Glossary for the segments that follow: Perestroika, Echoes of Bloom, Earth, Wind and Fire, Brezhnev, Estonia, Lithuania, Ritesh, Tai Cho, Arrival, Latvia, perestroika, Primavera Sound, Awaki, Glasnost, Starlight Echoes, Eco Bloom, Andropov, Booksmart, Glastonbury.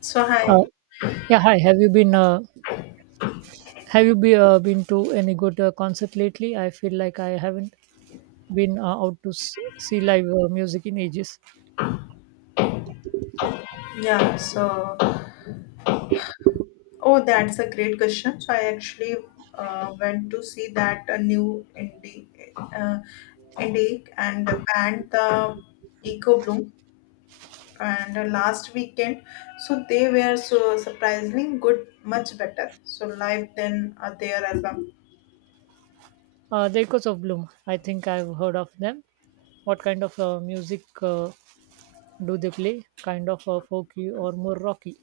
So Uh, hi, yeah, hi. Have you been been to any good concert lately? I feel like I haven't been out to see live music in ages. yeah. That's a great question. So I actually went to see that a new indie uh, indie and the band the Eco Bloom and last weekend. So they were so surprisingly good, much better. So live than their album. The Echoes of Bloom. I think I've heard of them. What kind of music do they play? Kind of folky or more rocky?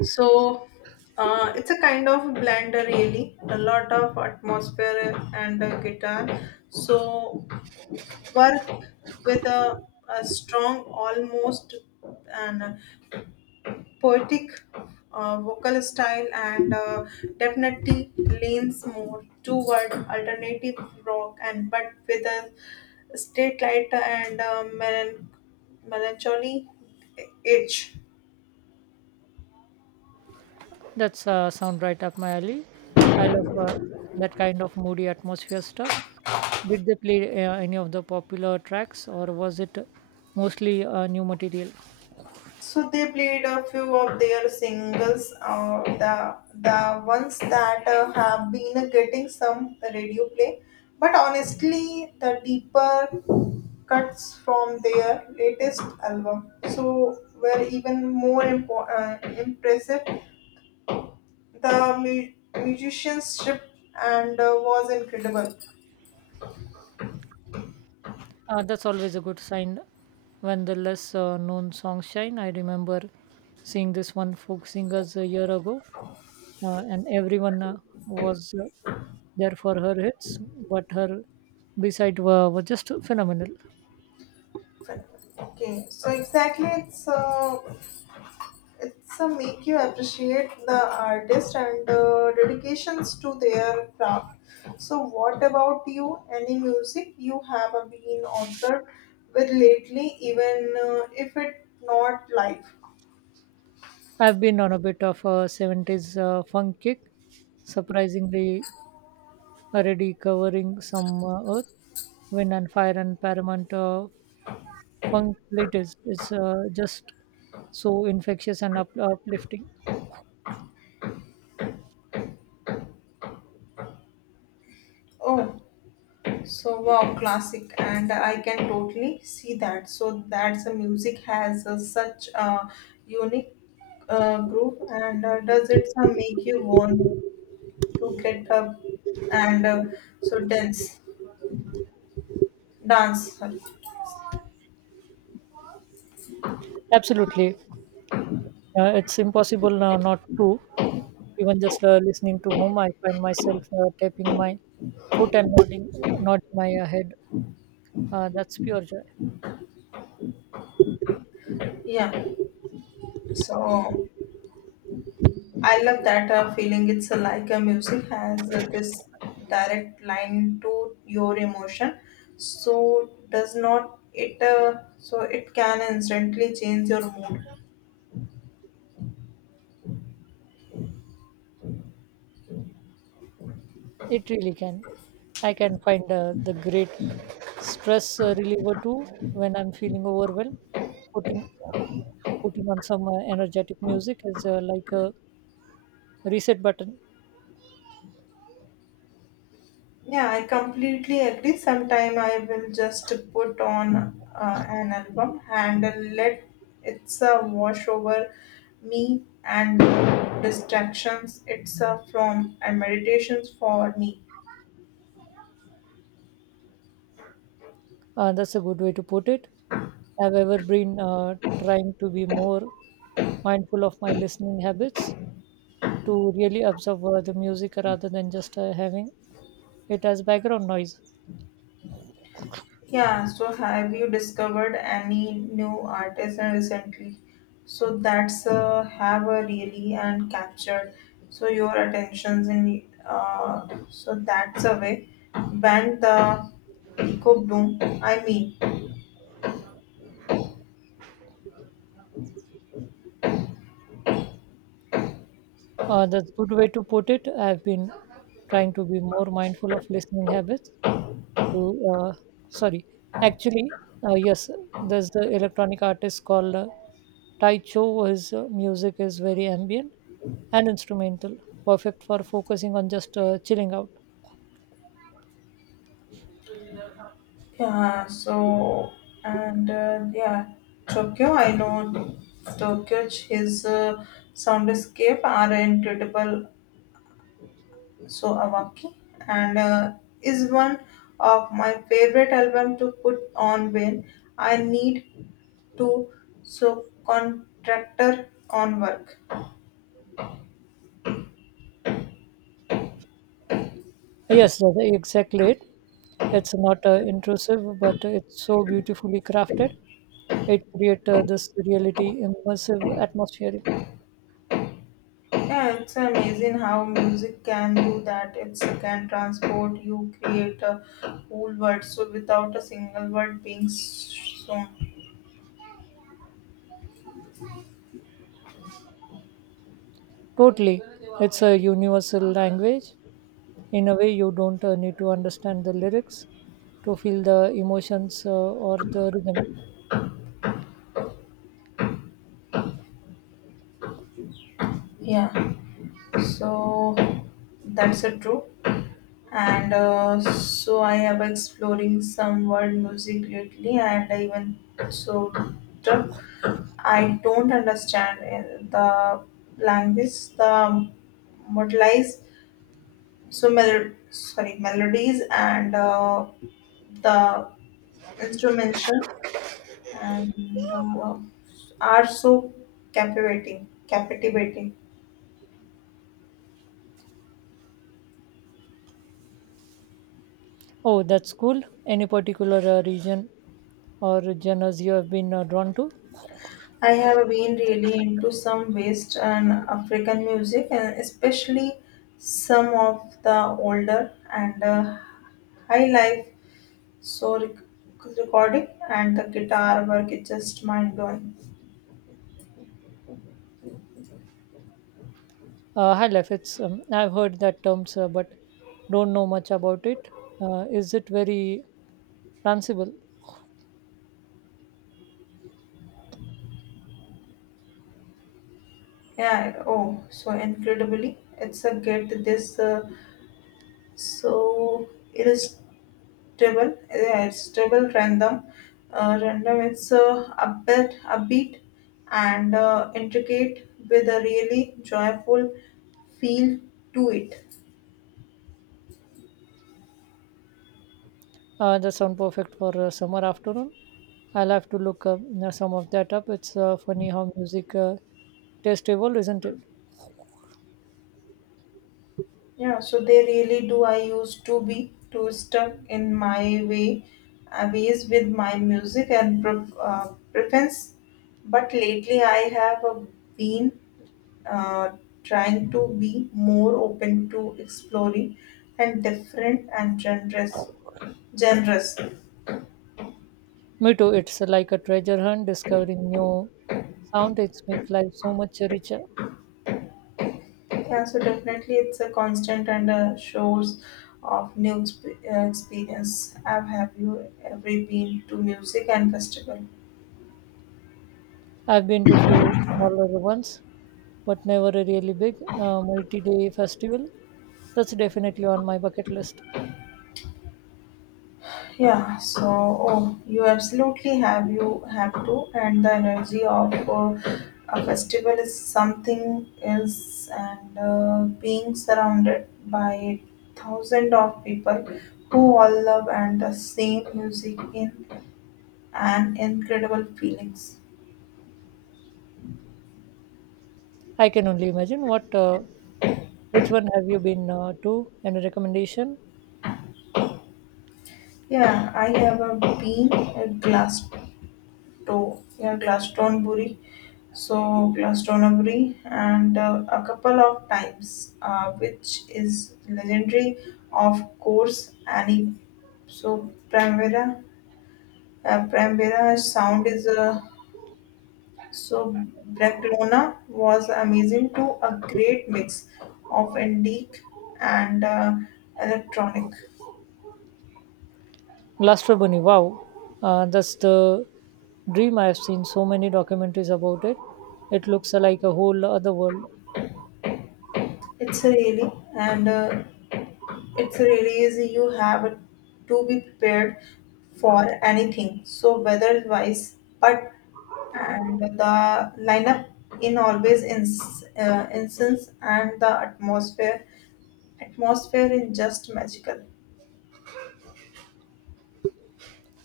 So it's a kind of blender really. A lot of atmosphere and guitar. So work with a strong, almost and poetic vocal style, and definitely leans more toward alternative rock, and but with a state lighter and melancholy edge. That's sound right up my alley. I love that kind of moody atmosphere stuff. Did they play any of the popular tracks, or was it mostly new material? So they played a few of their singles, the ones that have been getting some radio play. But honestly, the deeper cuts from their latest album, so were even more impressive. The musicianship and was incredible. That's always a good sign when the less known songs shine. I remember seeing this one folk singers a year ago, and everyone was there for her hits, but her B side were just phenomenal. Okay, so exactly, it's a make you appreciate the artist and dedications to their craft. So what about you, any music you have been observed with lately, even if it not live? I've been on a bit of a 70s funk kick, surprisingly already covering some earth, wind and fire, and paramount funk latest. It's just so infectious and uplifting. Oh, so wow, classic, and I can totally see that. So that's the music has such a unique groove, and does it make you want to get up and so dance, sorry. Absolutely. It's impossible not to. Even just listening to home, I find myself tapping my foot and nodding my head. That's pure joy. Yeah, so I love that feeling. It's like a music has this direct line to your emotion, so does not it, so it can instantly change your mood. It really can. I can find the great stress reliever too when I'm feeling overwhelmed. Putting putting on some energetic music is like a reset button. Yeah, I completely agree. Sometime I will just put on an album and let it's wash over me, and distractions it's from, and meditations for me. That's a good way to put it. I've ever been trying to be more mindful of my listening habits. To really observe the music rather than just having it as background noise. Yeah, so have you discovered any new artists recently? So that's have a really and captured so your attentions in, so that's a way band the Eco Bloom. I mean, That's a good way to put it. I've been trying to be more mindful of listening habits. To uh, sorry, actually, yes, there's the electronic artist called Tai Cho. His music is very ambient and instrumental, perfect for focusing on just chilling out. yeah. So and yeah, Tokyo. I know Tokyo. His soundscape are incredible. So Awaki and is one of my favorite album to put on when I need to so contractor on work. Yes, that's exactly it. It's not intrusive, but it's so beautifully crafted. It creates this reality immersive atmosphere. Yeah, it's amazing how music can do that. It can transport you, create a whole world so without a single word being shown. Totally, it's a universal language. In a way, you don't need to understand the lyrics to feel the emotions or the rhythm. Yeah, so that's a true, and so I have exploring some world music lately, and even so, I don't understand the language, the modelize, so mel- sorry melodies and the instrumentation and are so captivating. Oh, that's cool. Any particular region or genres you have been drawn to? I have been really into some West and African music, and especially some of the older and high life so recording, and the guitar work is just mind blowing. High life. It's I've heard that terms, but don't know much about it. Is it very danceable? Yeah, oh, so incredibly, it's a get this, so Treble, yeah, it's treble random. Random, it's uh, upbeat and intricate with a really joyful feel to it. That sound perfect for a summer afternoon. I'll have to look some of that up. It's funny how music taste evolve, isn't it? Yeah, so they really do. I used to be too stuck in my way, ways with my music and preference, but lately I have been uh, trying to be more open to exploring and different and genres. Generous. Me too. It's like a treasure hunt, discovering new sound. It's make life so much richer. Yeah, so definitely it's a constant and a source of new experience. Have you ever been to music and festival? I've been to few smaller ones, but never a really big multi-day festival. That's definitely on my bucket list. Yeah, so oh, you absolutely have, you have to, and the energy of a festival is something else, and being surrounded by thousands of people who all love and the same music in an incredible feelings. I can only imagine what. Which one have you been to? Any recommendation? Yeah, I ever been at Glastonbury, and a couple of times, which is legendary, of course. Annie, so Primavera sound is so Barcelona was amazing too. A great mix of indie and electronic. Lastro wow, that's the dream. I've seen so many documentaries about it. It looks like a whole other world. It's really and it's really easy. You have to be prepared for anything. So weather wise, but and the lineup in always instance, and the atmosphere is just magical.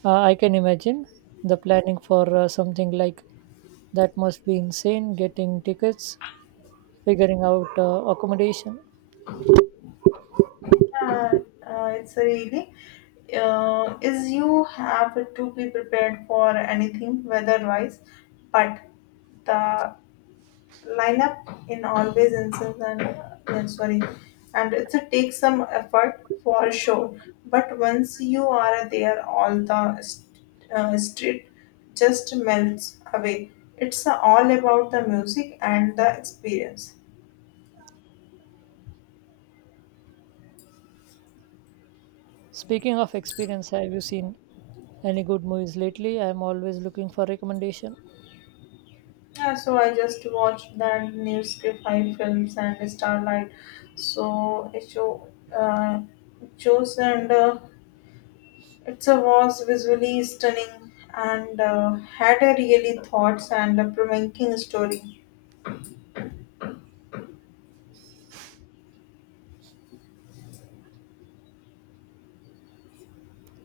I can imagine the planning for something like that must be insane. Getting tickets, figuring out accommodation. Uh, it's really is you have to be prepared for anything weather wise, but the lineup in always incense, and yeah, sorry, and it's a take some effort for sure, but once you are there all the street just melts away. It's all about the music and the experience. Speaking of experience, have you seen any good movies lately? I'm always looking for recommendation. Yeah, so I just watched that new script five films and starlight. So it uh, shows and it's a was visually stunning and had a really thoughts and a provoking story.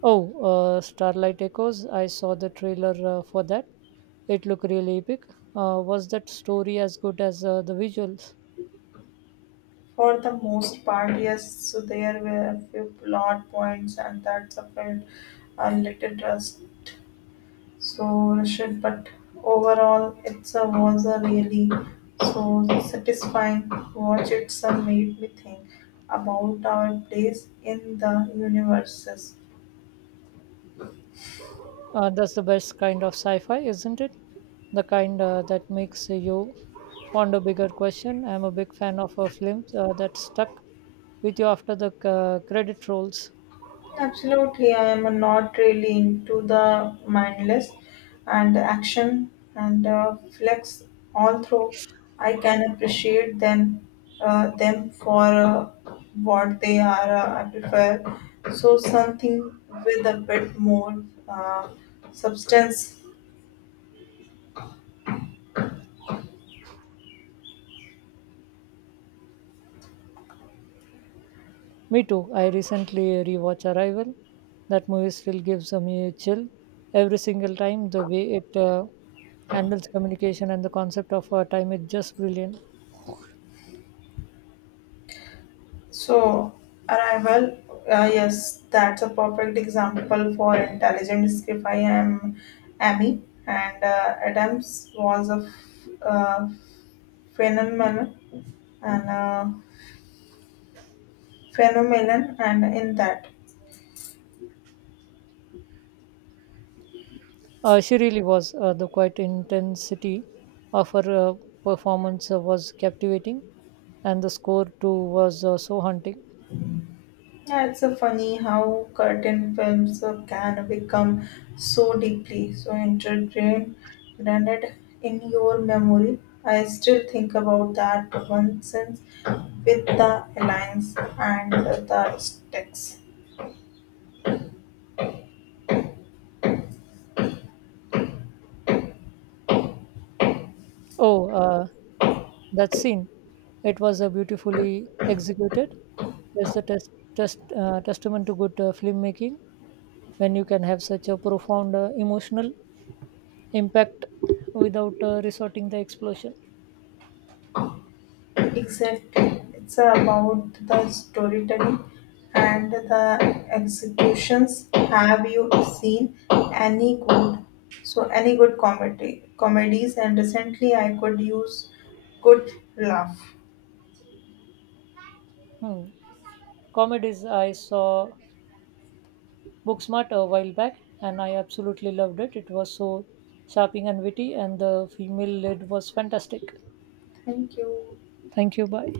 Oh, Starlight Echoes. I saw the trailer for that. It looked really epic. Was that story as good as the visuals? For the most part, yes. So there were a few plot points and that's a felt a little trust. So Rashid, but overall, it's a was a really so satisfying watch. It's a made me think about our place in the universes. That's the best kind of sci fi, isn't it? The kind that makes you ponder bigger question. I'm a big fan of films that stuck with you after the credit rolls. Absolutely, I am not really into the mindless and action and flex. Although I can appreciate them, for what they are. I prefer so something with a bit more substance. Me too. I recently rewatched Arrival. That movie still gives me a chill every single time. The way it handles communication and the concept of time is just brilliant. So, Arrival, yes, that's a perfect example for intelligent script. I am Amy, and Adams was a phenomenon and and in that. She really was. The quite intensity of her performance was captivating, and the score too was so haunting. Yeah, it's so funny how curtain films can become so deeply so integrated grounded in your memory. I still think about that one since with the alliance and the sticks. Oh, that scene! It was beautifully executed. It's a testament to good filmmaking when you can have such a profound emotional impact without resorting the explosion. Exactly. It's about the storytelling and the executions. Have you seen any good, so any good comedy comedies and recently? I could use good laugh. Hmm. Comedies I saw Booksmart a while back, and I absolutely loved it. It was so sharping and witty, and the female lead was fantastic. Thank you. Thank you. Bye.